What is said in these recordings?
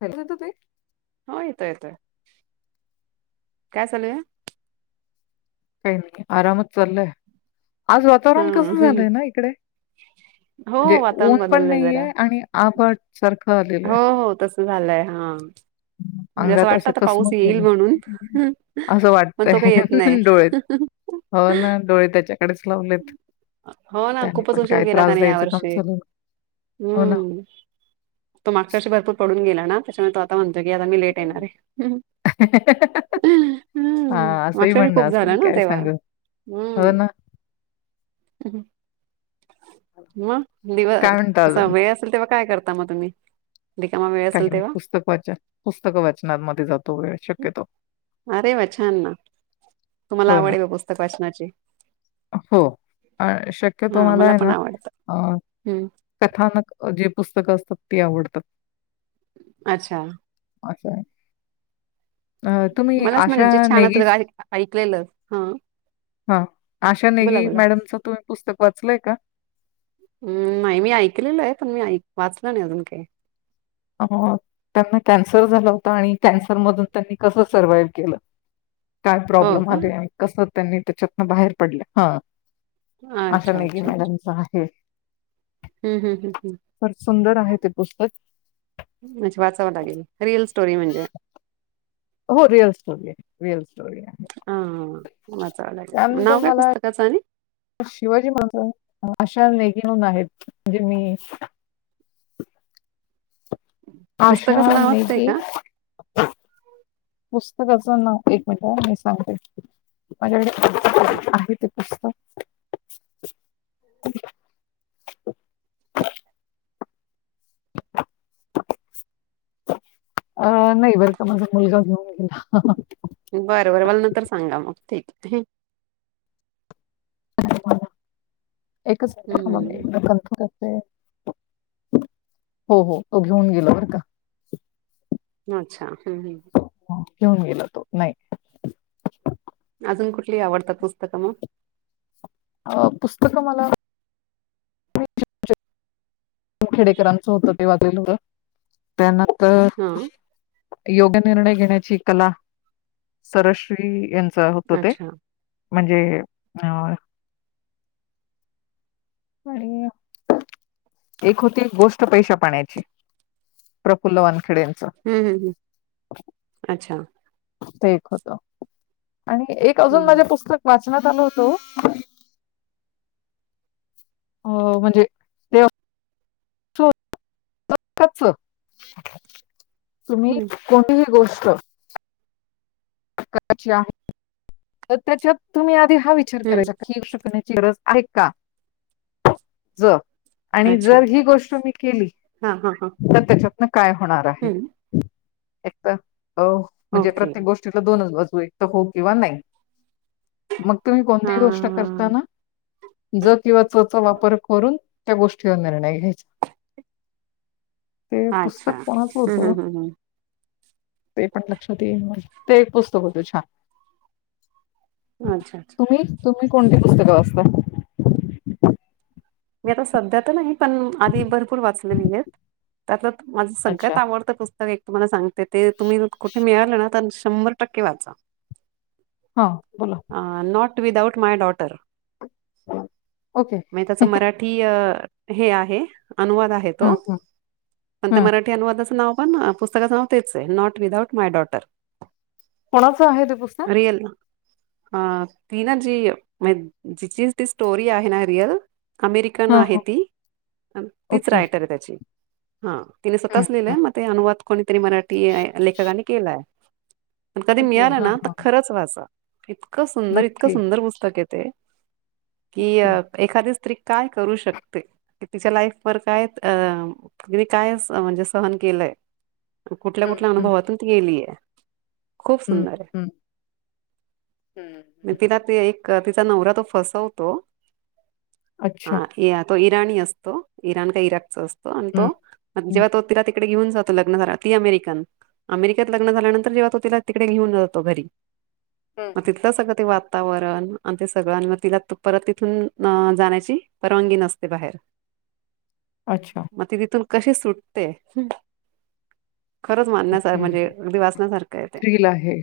ह त ते [unintelligible] हो येतोय येतोय काय चालूया काही नाही आरामच चाललय आज वातावरण कसं झालंय हा ना इकडे म्हणजे हो ऊन वातावरण पण बदललंय जरा नाहीे आणि आभट सारखं आलेलं हो आहे हो तसं झालंय हा म्हणजे अंगात वाटत असं आता पाऊस कसमत येईल झालय म्हणून असं पण तो वाटतय काही येत नाही डोळे हो ना डोळे त्याच्याकडेच लावले हो ना त्याने खूपच पण उशीर काय गेला त्रास त्याने द्यायचं यावर्षी कामचालून हम्म तो मागच्या वर्षी भरपूर पडून गेला ना त्याच्यामुळे तो आता म्हण जग आ मी ललेट येईणार र हम् हा असंही मागच्या वर्षी म्हणणं खूप असेल झालं ना काय तेव्हा सांग हो हम्म ना मग दिव काय म्हणता असा अजून वेळ असेल तेव्हा काय करता मग तुम्ही रिकामा वेळ काही असेल नाही तेव्हा पुस्तक वाचन पुस्तक वाचनामध्येध्ये जातो वेळ शक्यतो अरे वा छान ना तुम्हाला हो ना आवडे ब पुस्तक वाचनाची हो अ शक्यतो हा मला आहे पण ना आवडतं. अ हम्म कथानक जे पुस्तकं असतात ती आवडतात अच्छा [inaudible] तुम्ही मलाच म्हणजे आशा जे छान नेगी असत ऐकलेलं हा हा आशा नेगी बोला बोला. मॅडमचं तुम्ही पुस्तक वाचलय का हम् नाही मी ऐकलेलो आहे पण मी वाचलं नाही अजून काही त्यांना कॅन्सर झाला होता आणि कॅन्सर मधून त्यांनी कसं सर्वाइव्ह केलं काय हो प्रॉब्लेम का? आले कसं त्यांनी त्याच्यातन बाहेर पडलं हा अशा अच्छा मेघी अच्छा अच्छा मॅडमचं आहे. हम्म हम्म हम्म फार सुंदर आहे ते पुस्तक म्हंजे वाचावं लागेल रियल स्टोरी म्हणजे? हो रिअल्स स्टोरी आहे रिअल्स--... हा हा वाचावं लागेल त्यानंतर नाव काय मला पुस्तकाचं आणि शिवाजी महाराज अशा नेगीहून आहेत म्हणजे मी [unintelligible] आशा पुस्तकाचं नावच ते का? मेघे पुस्तक पुस्तकाचे नाव एक मिनिट मी सांगते माझ्याकडे हम् आहे ते पुस्तक [unintelligible] अं नाही बरं का माझा मुलगा घेऊन गेला बरं बरं मला नतर सांगा मग ठीक आहे. [inaudible] एकच मिनिट थांबा मी हम्म कनफाॅम करते. हो हो तो घेऊन गेला बरं का अच्छा हम् घेऊन गेल तो नाही अजून कुठली आवडतात पुस्तक मग अ पुस्तक मला [inaudible] खेडेकरांच होत ते वाचलेलं होत त्यांना नंत हा तर योग्य निर्णय घेण्याची कला सरश्री यांच चअ होत ते अच्छा म्हणजे अ आणि एक होती गोष्ट पैशा पाण्याची प्रफुलनवान हम्म हम् हम् अच्छा. ते एक होत आणि एक अजून हम्म माझे पुस्तक वा वाचण्यात आलं होत व्हं अ म्हणजे तेव [inaudible] तुम्ही हम्म कोणतीही गोष्ट हो. क आहे तर त्याच्यात तुम्ही आधी हा विचार हम्म करायचा येऊ शकत नाही. गरज आहे का जर आणि अच्छा जर ही गोष्ट मी केली. हा हा हा तर त्याच्यातन काय होणार आहे. हम्म एक तर अ म्हणजे ओके प्रत्येक गोष्टीला दोन बाजू एक तर हो किंवा नाही. मग तुम्ही हा कोणतीही गोष्ट करताना ज किंवा चचा वापर करून त्या गोष्टीवर निर्णय घ्यायचा ते हा पुस्तक अच्छा कोणाचं होतं हम्म वो हम्म हम्म ते पण लक्षात येईना ते एक पुस्तक होत छान हम्म अच्छा अच्छा तुम्ही तुम्ही कोणती पुस्तकं वाचत्याय मी आता सध्या तर नाही पण आधी भरपूर वाचलेली आहेत त्यातंच माझं अच्छा सगळ्यात आवडतं पुस्तक एक तुम्हाला सांगते ते तुम्ही कुठे मिळाले ना तर शंभर टक्के वाचा. हा बोला विदाऊट माय डॉटर ओके. असं मराठी हे आहे. अनुवाद आहे तो हं, हं, पण त्या हं. मराठी अनुवादाचं नाव पण पुस्तकाचे नाव तेच नॉट विदाऊट माय डॉटर कोणाचं आहे ते पुस्तक? हा ती ना जी म जिि ती स्टोरी आहे ना ररियाद. अमेरिकन हां, आहे हां. ती तीच ओके. रायटर आहे त्याची हा तिने हं, स्वतःच लिहिलंय हं. मग ते अनुवाद कोणी तिरी मराठी लेखकानी केलाय. पण कधी ओके. मिळालं हां, ना तर हां. खरंच वाचा इतकं सुंदर इतकं नक्की. सुंदर पुस्तक य ते कि अ ओके. एखाद. काय करू शकते तिच्या लाईफ व काय त काय म्हणजे सह गलंय कुठल्या हं, कुठल्या हं, अनुभवातून ती गेलीय. खूप हं, सुंदर आहे हं, हं, म हं. तिला ते एक तिचा नवरा तो फसवतो अच्छा. तो इराणी असतो इराण का इराकचा असतो आणि हं, तोग हं, जेव तो तिरा तिकडे ेऊन जातो लग् झाला ती अमेरिकन अमेरिकेत लग्न झाल्यानंतर जेव्हा तिला तिकडे घेऊन जातो घरी हं. मग तिथलं सगळं ते वातावरण आणि ते सगळं मग तिला परत तिथून परवागी न बा अच्छा. मग कशी सुटते खरंच मानण्यासार ओके. म्हणजे अगदी वाचण्यासारखं आहे ते थ्रिल आहे.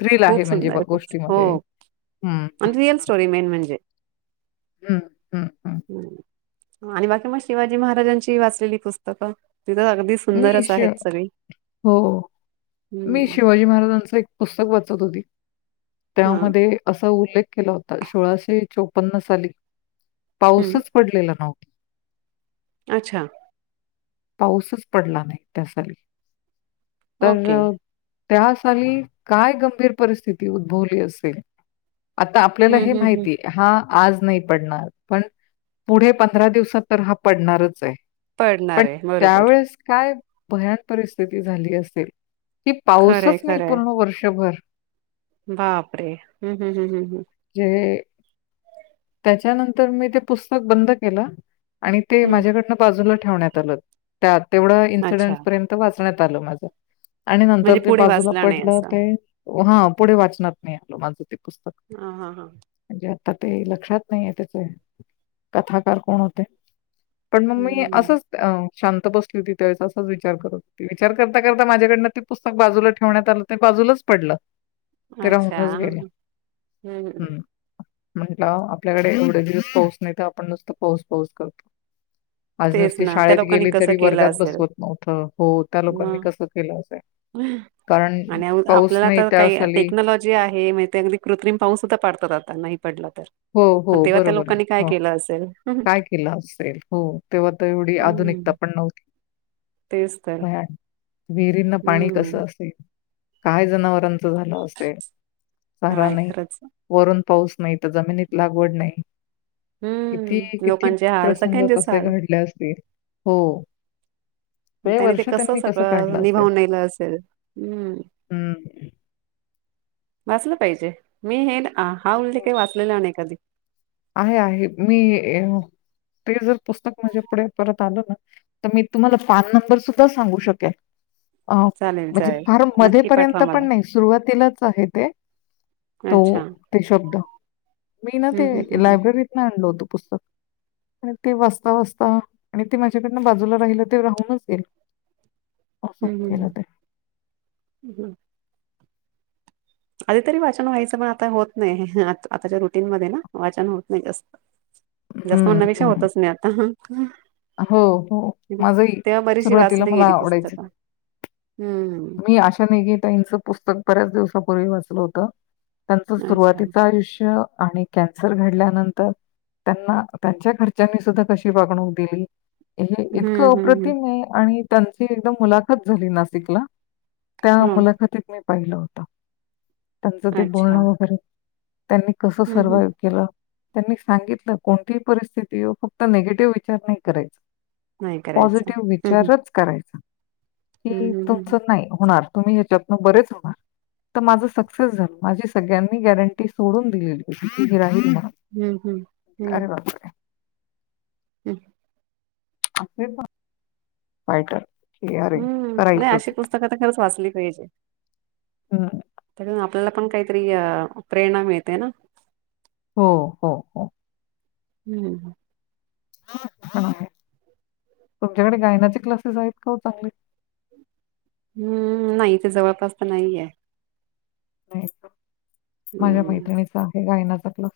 थ्रिल खूप म्हणजे सुंदर ब आहे खूप हो गोष्टीमध्ये. हं, म्ह हं, रिअल हं, स्टोरी मेन म्हणजे हं, हं, हं. आणि बाकी मग शिवाजी महाराजांची वाचलेली पुस्तकं तिथं अगदी मी सुंदरच शि आहेत सगळी हो मी हम्म शिवाजी महाराजांचं एक पुस्तक वाचत होती हा त्यामध्ये असा उल्लेख केला होता सोळाशे चौपन्न साली हम्म पाऊसच पडलेला नव्ह अच्छा पाऊसच पडला नाही त्या साली ओके तर त्या साली काय गंभीर परिस्थिती उद्भवली असेल आता आपल्याला हम्म हे हम्म हम्म माहितीय हा आज नाही पडणार पण पुढे पंधरा दिवसात तर हा पडणारच आहे पडणार पण आहे बरोबर त्यावेळेस काय भयान परिस्थिती झाली असेल की खरंय पाऊसच नाही खरंय पूर्ण वर्षभर बापरे हम् हम् हम् हम् हम् म्हणजे त्याच्यानंतर मी ते पुस्तक बंद केलं आणि ते हम्म माझ्याकडनं बाजूला ठेवण्यात आलं त्या तेवढं हम्म अच्छा इन्सिडेंट पर्यंत वाचण्यात आलं माझ आणि नंतर म्हणजे ते पुढे बाजूला वाचला नाही पडलं असा ते हा पुढे वाचनात नाय आल माझं ते पुस्तक हा हा हा म्हणजे आता ते लक्षात नाही आहे त्याचे कथाकार कोण होते पण मग मी हम्म असंच अ शांत बसली होती त्यावेळे असाच विचार करत हो विचार करता करता माझ्याकडनं ते पुस्तक बाजूला ठेवण्यात आलं ते बा जुलाच पडल ते अच्छा राहूनच गेलं हम्म म्हंटलं आपल्याकडे एवढे दिवस पाऊस नाही तर आपण नुसतं पाऊस पाऊस करतो आज तेच नुसती ना त्या शाळेत लोकांनी गेली कसं तरी केलं वर्गात असेल बसवत नव्हतं हो त्या लोकांनी मग कसं केलं असेल [unintelligible] कारण आणि पाऊस आपल्याला नाही आता त्या काही साली टेक्नॉलॉजी आहे म्ह ते अगदी कृत्रिम पाऊस सुद्धा पाडतात आता नाही पडलं तर हो पण हो तेव्हा त्या बरोबर आहे लोकांनी काय हो केलं असेल काय केलं असेल हो तेव्हा तर एवढी आधुनिकता हम्म पण नव्हती तेच तर भयानक विहिरींना पाणी हम्म कसं असेल काय जनावरांच झाल असेल चारा काय नाही खरंच वरून पाऊस नाही तर जमिनीत लागवड नाही किती हम्म किती लोकांचे हाल प्रसंग सगळ्यांचेच कसे हाल घडले असतील हो [inaudible] ते त्याने वर्ष त्यांनी कसं काढलं सगळं असेल निभावून नेलं असेल हम्म [inaudible] हम्म [inaudible] वाचलं पाहिजे मी हें आ हा उल्लेख काय वाचलेला नाय कधी. आहे आहे मी ते जर पुस्तक माझ्या पुढे परत आल ना तर मी तुम्हाला पान नंबर सुद्धा सांगू शकेल. अ चालेल म्हणजे चालेल फार नक्की पाठवा मध्येपर्यंत मला पण नाई सुरुवातीलाच आहे ते. तो अच्छा ते शब्द मी ना ते हम्म हम्म हम्म लायब्ररीतन आणलं होत. पुस्तक. आणि ते वाचता वाचता आणि ते माझ्याकडनं बाजूला राहिल ते राहूनच गेलं. असं हम्म होऊन हम्म गेलं ते. हम्म हम्म आधी तरी वाचन व्हायचं पण आता होत नाय आत आताच्या रुटीन मध्ये ना वाचन होत नाय जास्त. जास्त हं, म्हणण्यापेक्षा हं. होतच नाई आता. हो हो माझही तेव्हा बरीचशी सुरुवातीला वाचली मला गेली आवडायचं. पुस्तकं हम्म मी आशा निघे ताईचं पुस्तक बऱ्याच दिवसा प पुर्वी वाचल होत त्यांच अच्छा सुरवातीच आयुष्य आणि कॅन्सर घडल्यानंतर त्यांना त्यांच्या घरच्यांनी सुद्धा कशी वागणूक दिली. हे इतकं हम्म हम्म अप्रतिम ए आणि त्यांची एकदा मुलाखत झाली नाशिकला. त्या हम्म. मुलाखतीत मी पाहिलं होत, त्यांचं ह ते अच्छा बोलणं वगैरे. त्यांनी कसं हम्म हम्म सर्वाइव्ह केलं. त्यांनी सांगितलं कोणतीही परिस्थिती येऊ फक्त निगेटिव्ह विचार नाई करायचा. नाही करायचं पॉझिटिव्ह हम्म विचारच करायचा कि, हम्म हम्म तुमच हम्म. नाही होणार. तुम्ही ह्याच्यातनं बरेच होणार. तर माझं सक्सेस झालं माझी सगळ्यांनी गॅरंटी सोडून दिलेली हो [unintelligible] हम्म हम्म हम्म. हूं. [inaudible] हम्म नाय करायचंच अशी आहे. पुस्तकं तर खरंच वाचली पाहिजे हं. कारण आप आपल्याला पण काहीतरी अ प्रेरणा मिळते ना. हो हो हो. हम्म. [inaudible] तुमच्याकडे गायनाचे क्लासेस आहेत, का हो चांगले? हम्म नाई इथे जवळपास तर नाई ये. नाय का माझ्या हम्म मैत्रिणीच हे गायनाच क्लास.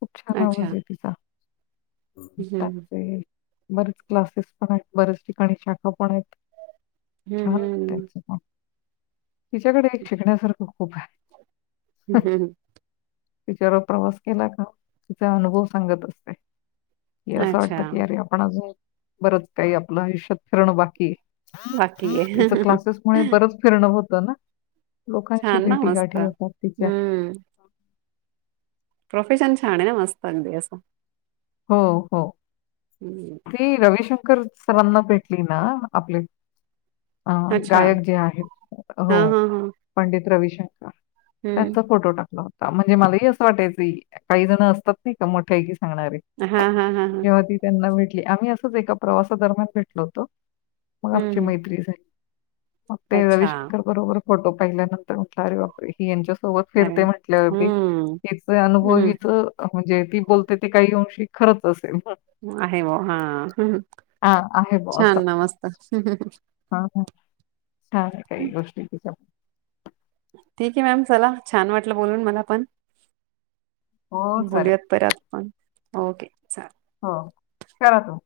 खूप छान अच्छा आवाज ए तिचा. हम्म. त्यांचे बरेच क्लासेस पण आहेत, बरेच ठिकाणी शाखा पण आहेत. छान हम्म हम्म. त्यांच पण. तिच्याकडे शिकण्यासारखं खूप हाय. हम्म हं. तिच्याबर प्रवास केला का तिचा अनुभव सांगत असते. की असं अच्छा वाटतं की, अरे आपण आजून बरंच काही आपलं आयुष्यात फिरणं बाकीए. बाकी तिच आहे. क्लासेस मुळे बरच फिरणं होत ना. लोकांशी छान ना भेटी मस्त. गाठी होतात. तिच्या हम्म. प्रोफेशन छान ये ना मस्त अगदी असं. हो हो हम्म, ती रविशंक कर सरांना भेटली ना आपले. अ अच्छा. गायक जे आहेत हो हां, हां, हां. पंडित रवी श हम्म, त्यांचा फोटो टाकलो. ता म्हणजे मलाही असं वाटायच की, काही जण असतात नाइ का मोठ्या ऐकी सांणारे. हा हा हा. भेटली आम्ही असंच एका प्रवासादरम्यान भेटलो होतो मग आमची हम्म, मैत्री झाली. मग ते अच्छा. रविशंकर बरोबर फोटो पाहिल्यानंतर अरे बापरे ही यांच्या. सोबत अरे फिरते म्हटल्यावरती हम्म, तिच अनुभव हम्म, हिच म्हणजे ती बोलते ती काही होऊन शिक खरच असेल. आहे व हा हां, आहे बुवा असं. छान ना मस्त. हां, हां. छान काही गोष्टी तच्या. ठीक आहे, मॅम चला छान वाटलं बोलून मला पण. हो चालेल. बोलूयात परत पण ओके चाले हो करा तू.